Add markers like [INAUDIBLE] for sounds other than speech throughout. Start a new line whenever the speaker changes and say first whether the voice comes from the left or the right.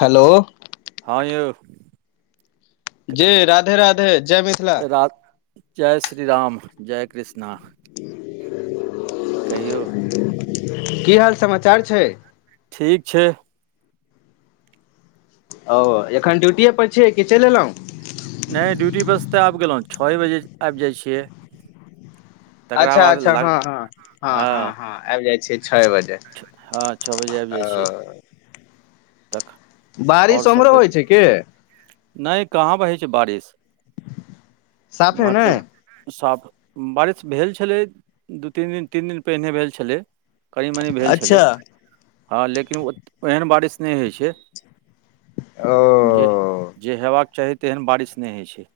left: Hello
right: हँ यौ
left: जी राधे राधे जय मिथिला
right: [UNINTELLIGIBLE] जय श्री राम जय कृष्णा
left: [INAUDIBLE]
right: कहियौ
left: की हाल समाचार छै
right: ठीक छै
left: ओ एखन ड्यूटीए पर छियै कि चलि एलहुँ
right: नहि ड्यूटी बस तऽ आबि गेलहुँ छए बजे आबि जाइ छियै तकरा
left: अच्छा
right: बाद
left: अच्छा
right: लग
left: हँ हँ हँ हँ हँ आबि जाइ छीये छए बजे
right: हँ छ बजे आबि जाइ छियै
left: ओ
right: तखन
left: बारिश आमहरो होइ छै की
right: नहि कहाँ पर होइ छै बारिश
left: साफे
right: इमर
left: नहि
right: तऽ साफ बारिश भेल छलै दू तीन दिन तीन दिन पहिने भेल छलै कनी मनी भेल छलै
left: अच्छा
right: हँ लेकिन ओहन बारिश नहि होइ छै
left: ओ
right: जे जे होयबाक चाही तेहन बारिश नहि होइ छै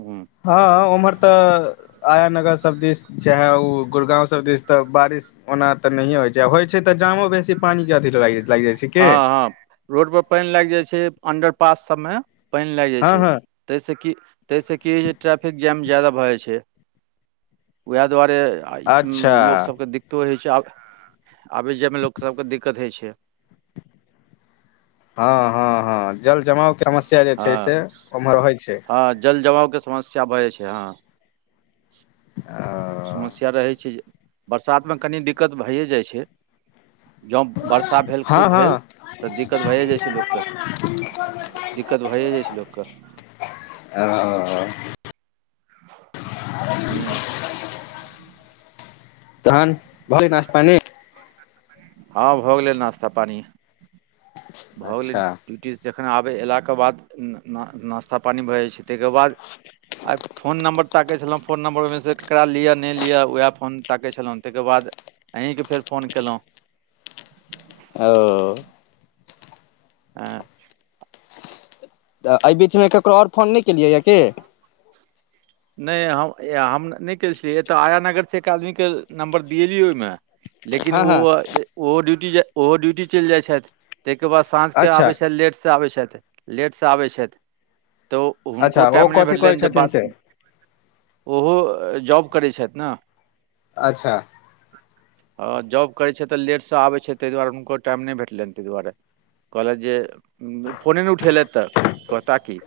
right: हू
left: हँ उम्हर तऽ आया नगर सब दिस चाहे ओ गुड़गाँव सब दिस तऽ बारिश ओना तऽ नहिय होइ छै होय छै तऽ जामो बेसी पानी के अथी लागि जाइ छै की
right: हँ हँ रोडपर पानि लागि जाइ छै अंडर पास सभमे पानि लागि जाइ
left: हँ
right: छै
left: हँ
right: ताहिसँ कि ताहिसँ की हो ट्रैफिक जाम ज्यादा भऽ जाइ छै वएह दुआरे आ
left: अच्छा
right: लोक सबके दिक्कतो होइ छै आब आबै जाइमे लोक सबके दिक्कत होइ छै
left: हँ हँ हँ जल जमाव के समस्या जे छै
right: हँ
left: से उमहर रहैत छै
right: हँ जल जमावके समस्या भऽ जाय छै ह
left: आ
right: समस्या रहै छै जे बरसातमे कनि दिक्कत भइए जाइ छै जँ वर्षा भेल
left: हँ
right: खूब
left: हँ
right: भेल तऽ दिक्कत भइए जाइ छै लोककेँ दिक्कत भएए जाइ छै लोकके
left: आ [INAUDIBLE]
right: हूँ
left: तहन भले नश्ता पानी
right: हँ भऽ गेलै नास्ता पानि भऽ गेलै
left: अच्छा
right: ड्यूटी से जखन आबे एयलाक के बाद नास्ता पानी भए जाइ छै ताहिके बाद आइ फोन नम्बर ताके छलहुँ फोन नम्बर ओमेसँ ककरा लिअ नहि लिअ उएह फोन ताकै छलहुँ ताहिके बाद अहींके फेर फोन केलहुँ
left: ओ
right: [UNINTELLIGIBLE]
left: तऽ एहि बीचमे ककरो आओर फोन नहि केलियैए कि
right: नहि हम हम नहि कने छियै एतऽ आया नगरसँ एक आदमीके नम्बर दिेलियै ओहिमे लेकिन
left: हँ
right: ओ
left: हँ
right: ओहो ड्यूटी ओहो ड्यूटी चलि जाइ छथि ताहिके बाद साँझके
left: अच्छा
right: आबै छथि लेटसँ आबै छथि लेटसँ आबै छथि तऽ हुनको
left: अच्छा ओ
right: टाइम नहि
left: कथी कहै
right: भेलेटनि जे
left: छथिन
right: बात
left: से
right: ओहो जॉब करै छथि नऽ
left: अच्छा
right: हँ जॉब करैत छै तऽ लेटसँ आबैत छै ताहि दुआरे हुनको टाइम नहि भेटलनि ताहि दुआरे कहलथि जे फोने नहि उठेलथि तऽ कहता की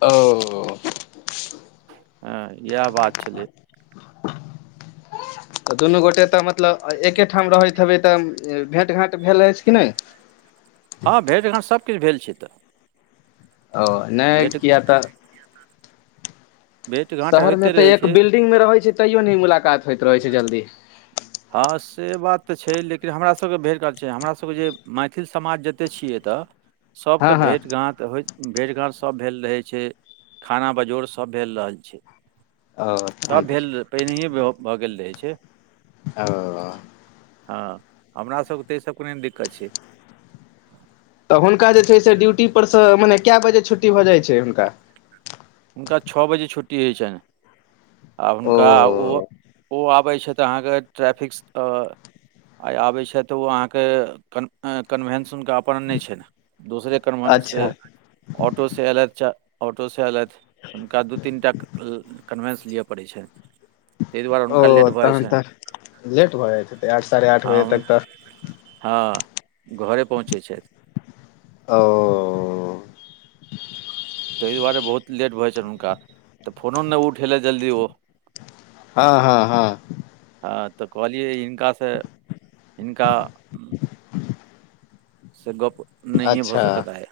left: ओ
right: हँ इएह बात छलैय
left: तऽ दुनू गोटे तऽ मतलब एके ठाम रहैत हेबै तऽ भेँट घाँट भेल अछि कि नहि
right: हँ भेट घाट सभकिछु भेल छै तऽ
left: ओ नहि
right: भेँट
left: किया तऽ
right: भेँट घाँट
left: शहर मे
right: होइते
left: तऽ
right: रहै
left: एक
right: छै
left: बिल्डिंग मे रहैत छै तैयो नहि मुलाकात होइत रहै छै जल्दी
right: हँ से बात तऽ छै लेकिन हमरासभके भरि गात छै हमरासभके जे मैथिल समाज जतेक छि यैतय सबके
left: हँ हँ
right: भेंट गाँट त होइते भेट घाँट सब भेल रहै छै खाना बजौड़ सब भेल रहल छै
left: ओ तहन
right: सब
left: तऽ
right: भेल पहिनए भऽ गेल रहै छै
left: ओ
right: हँ हमरा सभके तऽ ई सब के नेय दिक्कत छै
left: तऽ हुनका जे छै से ड्यूटीपर सँ मने कए बजे छुट्टी भऽ जाइत छै हुनका
right: हुनक छओ बजे छुटी हो छनि आ हुनका ओ ओ आबै छथिऽ अहाँके ट्रैफिक आए आबै छथि तऽ ओ अहाँके कन्भेन्सन हुनका अपन नहि छै ने दूसरे कन्वेंस
left: अच्छा
right: से ऑटो से ऐलैथ च ऑटो से ऐलैथ हुनका दू तीन टा कन्वेन्स लिअ पड़ैत छैन
left: ओ तहन तऽ लेट भऽ जाइतेे आठ साढ़े आठ
right: हँ
left: बजे
right: हुन-
left: तक तऽ
right: हँ [INAUDIBLE] घरे पहुँचैत छैथ
left: [UNINTELLIGIBLE]
right: ताहि दुआरे बहुत लेट भऽइ छनि हुनका तऽ फोनो नहि उठेलनि जल्दी ओ
left: हँ हँ हँ
right: हँ तऽ कहलिए हिनकासँ [INAUDIBLE] हिनका
left: [UNINTELLIGIBLE]
right: से गप नहि भ
left: अच्छा
right: सकतय आए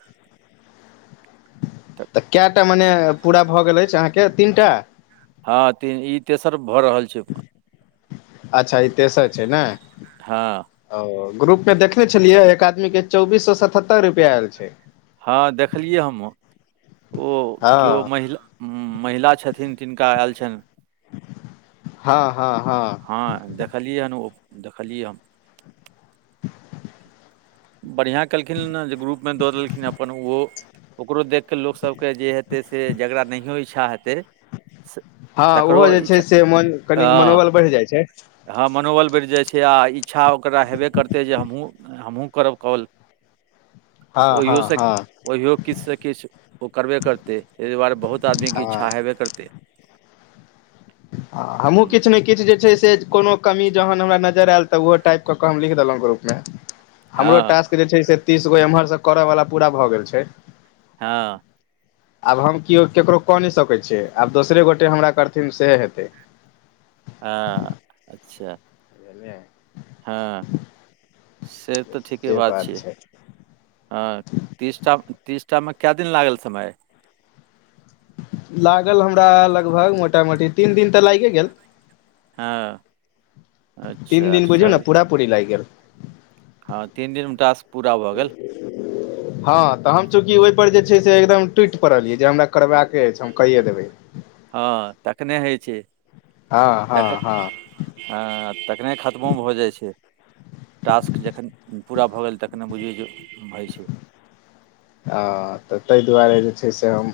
left: तऽ कैएटा मने पूरा भऽ गेल अछि अहाँके तीन टा
right: हँ ती ई तेसर भऽ रहल छै
left: अच्छा ई तेसर छै नाए
right: हँ
left: ओ ग्रुप में देखने छलियै एक आदमी के चौबीस सौ सतहत्तर रुपआ आयल छै
right: हँ देखलियै हमहूँ [INAUDIBLE] ओ
left: हँ
right: केओ महिला हू महिला छथिन तिनका आयल छनि
left: [INAUDIBLE] हँ हँ हँ
right: हँ देखलियै हन ओ देखलियै हम
left: [INAUDIBLE]
right: बढ़िआँ केलखिन ने जे ग्रुप मे दऽ देलखिन अपन ओहो ओकरो देख कऽ लोक सभ के जे हेतै से जकड़रा नहियो इच्छा हेतै
left: हँ
right: तकरो
left: ओहो जे छै
right: इच्छा
left: से मन कनि
right: हँ
left: मनोबल बढ़ि जाइ छै
right: हँ मनोबल बढ़ि जाइत छै आ इच्छा ओकरा हेबे करतै जे हमहूँ हमहूँ करब कॉल
left: हँ हँ हँ
right: ओहिओ किछ से किछ ओ करबे करतै ताहि दुआरे बहुत आदमीके
left: हँ
right: इच्छा हेबे करतै
left: [INAUDIBLE] हमहुँ
right: हुँ,
left: किछ नहि किछ जे छै से कोनो कमी जहन हमरा नजर आयल तऽ ओहो टाइप कऽ केऽ हम लिख देलहुँ ग्रुपमे हमरो
right: हँ
left: टास्क जे छै से तीस गो एम्हरसँ करयवला पूरा भऽ गेल छै
right: हँ
left: आब हम केओ ककरो कऽ नहि सकैत छियै आब दोसरे गोटे हमरा करथिन सेह हेतै
right: हँ [INAUDIBLE] अच्छा
left: [UNINTELLIGIBLE]
right: हँ [INAUDIBLE] से तऽ ठीके
left: से
right: बात छियै
left: छै
right: हँ ती तीसटा मे केए दिन लागल समय
left: लागल हमरा लगभग मोटा मोटी तीन दिन तऽ लागिये गेल
right: हँ
left: तीन
right: अच्छा
left: दिन बुझियौ ने
right: चलू
left: पूरा पूरी लागि गेल [INAUDIBLE]
right: हँ तीन दिन मे टास्क पूरा भऽ गेल
left: [UNINTELLIGIBLE] हँ तऽ हम चूँकि ओहि पर जे छै से एकदम टूटि पड़लियै जे हमरा करबाक अछि हम कहियए देबै
right: हँ तखने होइ छै
left: हँ
right: [INAUDIBLE]
left: हँ
right: तखन
left: हँ
right: हँ तखने खत्मो भऽ जाए छै टास्क जखन पूरा भऽ गेल तखने बुझियौ जे होइ छै,
left: ह तऽ तै दुआरे जे छै से हम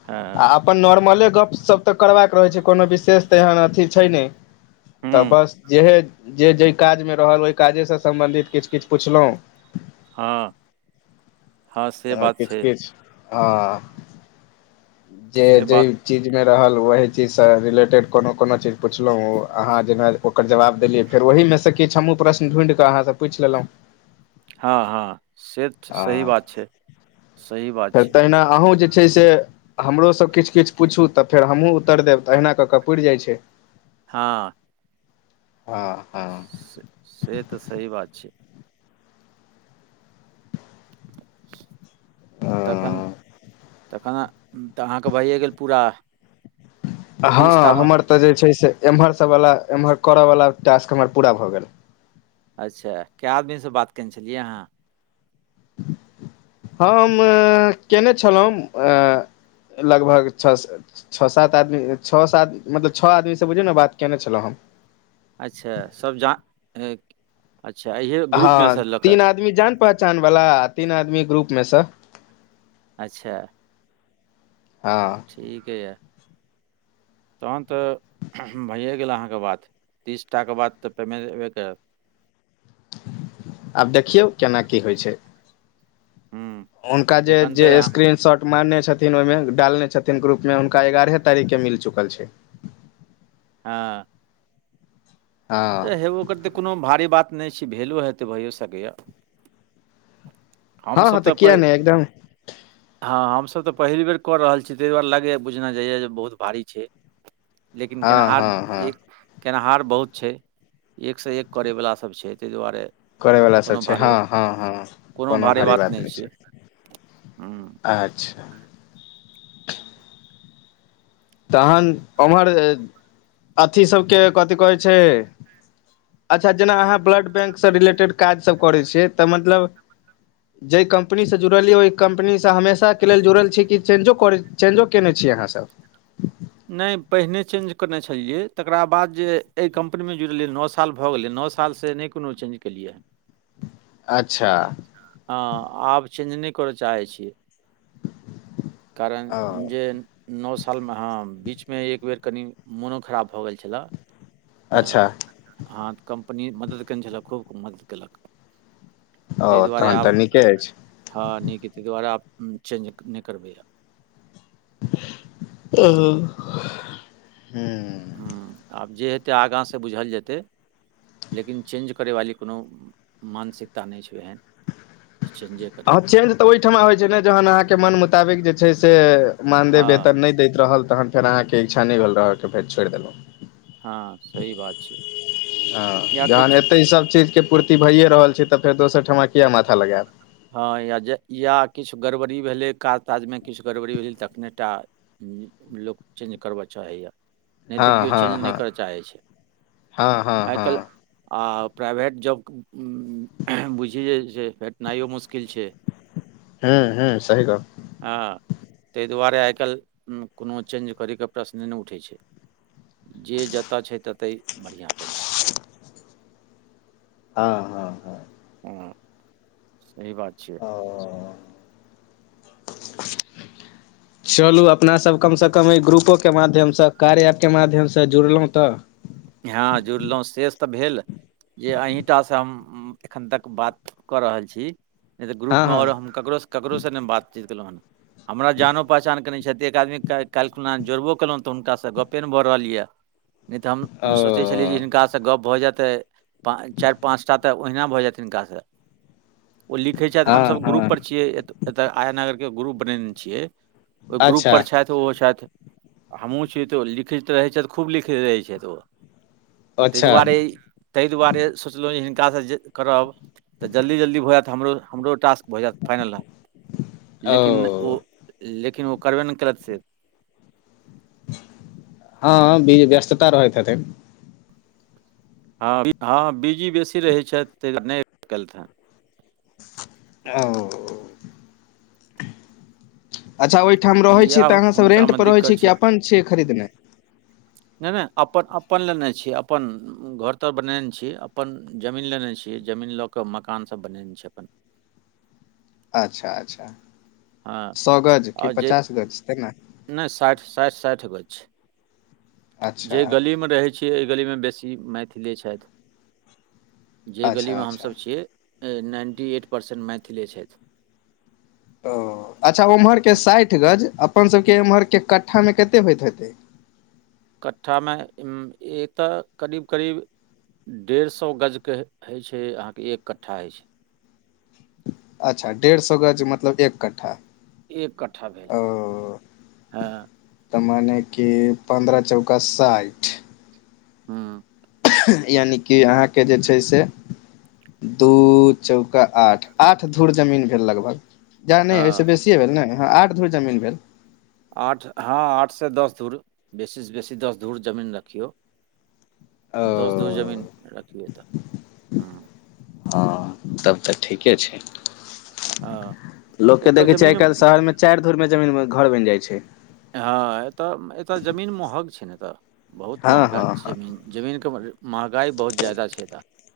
right: हँ
left: आ अपन नॉर्मले गप-सप तऽ करबाक रहै छै, कोनो विशेष तऽ एहन अथि छै नइॅं तऽ
right: हूँ
left: बस जेहे जे जाहि काजमे रहल ओहि काजेसे सम्बन्धित किछु-किछु पुछलहुँ
right: हँ हँ से
left: ह
right: बात छै
left: किछु-किछु, ह जे
right: से
left: जै
right: बात
left: चीजमे रहल ओहि चीजसँ रिलेटेड कोनो-कोनो चीज पुछलहुँ ओ अहाँ जेना ओकर जवाब देलियै फेर ओहिमे सॅं किछ हमहूँ प्रश्न ढूॅंढिककऽ अहाँसँ पूछि लेलहुँ।
right: हँ हँ से तऽ सही बात छै। सही बात
left: तॅं
right: छै
left: तहिना अहूँ जे छै से हमरो सभ किछु-किछु पूछू तऽ फेर हमहूँ उतर देब तऽ अहिना कऽ कऽ पुरि जाइत छै
right: हँ
left: हँ, हँ
right: से, से तऽ सही बात छै! तखन, तखन तऽ अहाँके भइये गेल पूरा
left: हँ,
right: तीसटामे
left: हमर तऽ जे छै से, एम्हर सभवला एम्हर करयवला टास्क हमर पूरा भऽ गेल।
right: अच्छा कए आदमीसे बात केयने छलियै अहाँ? [INAUDIBLE]
left: हम कयने छलहुँ लगभग छ्हसे- छओ सात आदमी छओ सात मतलब छओ आदमीसे बुझियौ ने बात केयने छलहुँ हम।
right: अच्छा सब जा अच्छा इहे ग्रुप मे
left: हँ
right: सॅं लऽ कऽ?
left: [UNINTELLIGIBLE] आदमी जान पहचान वला आ तीन आदमी ग्रुपमे सॅं
right: अच्छा,
left: हँ
right: ठीक यए तहन तऽ भैये गेल अहाँकेॅं बात, तीस टाके बात तऽ पेमेन्ट अयबे करत।
left: आब देखियौ केना की होइ छै?
right: हूँ,
left: हुनका जे
right: एखन
left: जे
right: तऽ अहाँ-
left: स्क्रीन-शॉट मानने छथिन ओहिमे, डालने छथिन ग्रुपमे हुनका एगारहे तारीखके मिल चुकल छै।
right: हँ
left: हँ
right: तऽ हेबो करतै तऽ कोनो भारी बात नहि छै, भेलो हेतै भैयओ सकैए हम
left: हँ हँ
right: सभ तऽ
left: किया
right: पइ-
left: नहि एकदम
right: हँ हम सभ तऽ पहिल बेर कऽ रहल छी तै दुआरे लागैए बुझना जाइए जे बहुत भारी छै! लेकिन
left: हँ
right: केनहार,
left: हँ हँ
right: एक केनिहार बहुत छै, एकसँ एक करैवला सभ छै ताहि दुआरे
left: करयवला सब
right: कोनो
left: छै,
right: भारी
left: हँ, हँ हँ कोनो भारी बात नहि छै,
right: हूँ
left: अच्छा तहन ओम्हर, अथी सबके कथी कहैत छै अच्छा जेना अहाँ ब्लड बैंकसँ रिलेटेड काज सभ करै छियै तऽ मतलब
right: [INAUDIBLE]
left: जै कम्पनीसँ जुड़लियै ओहि कम्पनीसँ हमेशाके लेल जुड़ल छियै कि चेंजो, चेंजो कयने छी अहाँ सभ?
right: नहि पहिने चेंज करने छलियै, तकरा बाद जे एहि कम्पनीमे जुड़लियै नओ साल भए गेलै, नओ साल सालसे नहि कोनो चेंज केलियैहेॅं।
left: अच्छा
right: हँ आब चेंज नहि कर चाहै छियै कारण
left: ओ
right: जे नौ सालमे हँ बीचमे एक बेर कनि मोनो खराब भऽ गेल छलए तऽ
left: अच्छा
right: अहाँक कम्पनी मदति कयने छलय खूब मदति कयलक ताहि
left: ओ
right: दुआरे
left: तहन तऽ
right: आब
left: नीके अछि
right: हँ नीक हइ ताहि दुआरे आब चेंज नहि करबै आब
left: ओ हूंम्म
right: ह्मँ आब जे हेतै आगाँ से बुझल जेतै लेकिन चेंज करय वाली कोनो मानसिकता नहि छै एहन की चेंजे करू
left: हँ चेंज तऽ ओहिठमा होइ छै ने जहन अहाँके मन मुताबिक जे छै से मानदे देत
right: हँ
left: तऽ नहि दैत रहल तहन फेर अहाँके इच्छा नहि भेल रहके फेर छोड़ि देलहुँ
right: हँ सही बात छै
left: हँ
right: या
left: जहन
right: किछु
left: एतै ई सभचीजके पूर्ति भइए रहल छै तऽ फेर दोसर ठमा किये माथा लगायब
right: हँ या जे या किछु गड़बड़ी भेलै काज ताजमे किछु गड़बड़ी भेलै तखने टा लोक चेंज करबय चाहैए नहि तऽ
left: हँ
right: केओ चेंज
left: हँ
right: नहि
left: हँ
right: करय चाहै छै
left: हँ हँ
right: आइ
left: हँ
right: काल्हि आओ प्राइभेट जॉब बुझि जे सेे ओनाहियो मुश्किल छै
left: हँ हँ सही गप्प
right: हँ ताहि दुआरे आइ काल्हि कोनो चेंज करैके प्रश्ने नहि उठै छै जे जतऽ छै ततहि बढ़ियाँ अपन छै
left: हँ हँ हँ
right: हँ सही बात छियै
left: ओ चलू अपना सब कमसँ कम एहि ग्रुपोके माध्यमसँ कार्य आपके माध्यमसँ जुड़लहुँ तऽ
right: हँ जुड़लहुँ सेेष तऽ भेल जे अहींटासँ हम एखन तक बात कऽ रहल छी नहि तऽ
left: हँ
right: ग्रुपमे आओर
left: हँ
right: हम ककरोसँ ककरोसँ नहि बातचीत केलहुँ हन हमरा जानो पहचान के नहि छथि एक आदमीे काल्हिखुना जोड़बो केलहुँ तऽ हुनकासँ गपे नहि भऽ रहल यऽ नहि तऽ हम सोचै छलियै जे
left: ओ
right: हिनकासँ गप्प भऽ जायतै पा चारि पाँच टा तऽ ओहिना भऽ जायत हिनकासँ ओ लिखै छथि
left: हँ
right: हमसभ
left: हँ
right: ग्रुपर छियै एत एतय आया नगरके ग्रुप बनेने छियै ओहि
left: अच्छा
right: ग्रुपपर छथि ओहो छथि हमहूँ छी तऽ ओ लिखैत रहै छथि खूब लिखैत रहै छथि ओ ताहि
left: अच्छा
right: दुआरे ताहि दुआरे सोचलहुँ जे हिनकासँ जे करब तऽ जल्दी जल्दी भ जातरो हमरो टास्क भऽ जायत फाइनल लेकिन ओ लेकिन ओ करबे नहि करत से
left: हँ व्यस्तता रहैत हेतैन
right: हँ हँ बिजी बेसी रहैत छथि तँ नहि केलथि हे
left: ओ अच्छा ओहि ठाम रहै छी
right: इएह
left: तऽ अहाँ सब रेंट
right: हुनकामे
left: पर रहे छी
right: दिक्कत
left: कि
right: छै
left: अपन छियै खरीदने
right: नहि ने अपन अपन लेने छी अपन घर तर बनेने छी अपन जमीन लेने छी जमीन लऽ केऽ मकान सब बनेने छियै अपन
left: अच्छा अच्छा
right: हँ
left: सौ गज कि
right: आओर जे
left: पचास गज तेना
right: नहि साठि साठि साठि गज छै जे
left: अच्छा
right: गलीमे रहै छियै एहि गलीमे बेसी मैथिलीये छथि जे
left: अच्छा
right: गलीमे
left: अच्छा
right: हमसभ छियै नाइन्टी एट परसेन्ट मैथिली छथि
left: ओ अच्छा ओम्हरके साठि गज अपन सभके एम्हरके कट्ठामे कतेक होइत हेतै
right: कट्ठामे एतय करीब करीब डेढ़ सए गजके होइ छै अहाँके एक कट्ठा होइ छै
left: अच्छा डेढ़ सए गज मतलब एक कठ्ठा
right: एक कठ्ठा भेल हँ
left: तऽ माने की पन्द्रह चौका साठि
right: हू
left: यानििकि अहाँके जे छै से दू चौका आठ आठ धूुर जमीन भेल लगभग ज नहि
right: हँ
left: एहिहि से बेसीए भेल नहिँ आठ धूर जमीन भेल
right: आठ हँ आठसँ दस धूर बेसीसँ बेसी दस धूर जमीन रखियौ दस घूर जमीन
left: ओ
right: रखीहए तऽ हू
left: हँ तब तऽ ठीके छै
right: हँ
left: लोकके
right: एतय
left: देखै छियै आइ
right: जमीन
left: काल्हि शहर मे चारि धूर मे जमीन मऽ घर बनि जाइ छै
right: हँ एतय एतय जमीन महग छै ने एतय बहुत
left: हँ
right: महगा
left: हँ
right: सऽ
left: हँ
right: जमीन जमीनके महगाइ बहुत ज्यदा छै अतय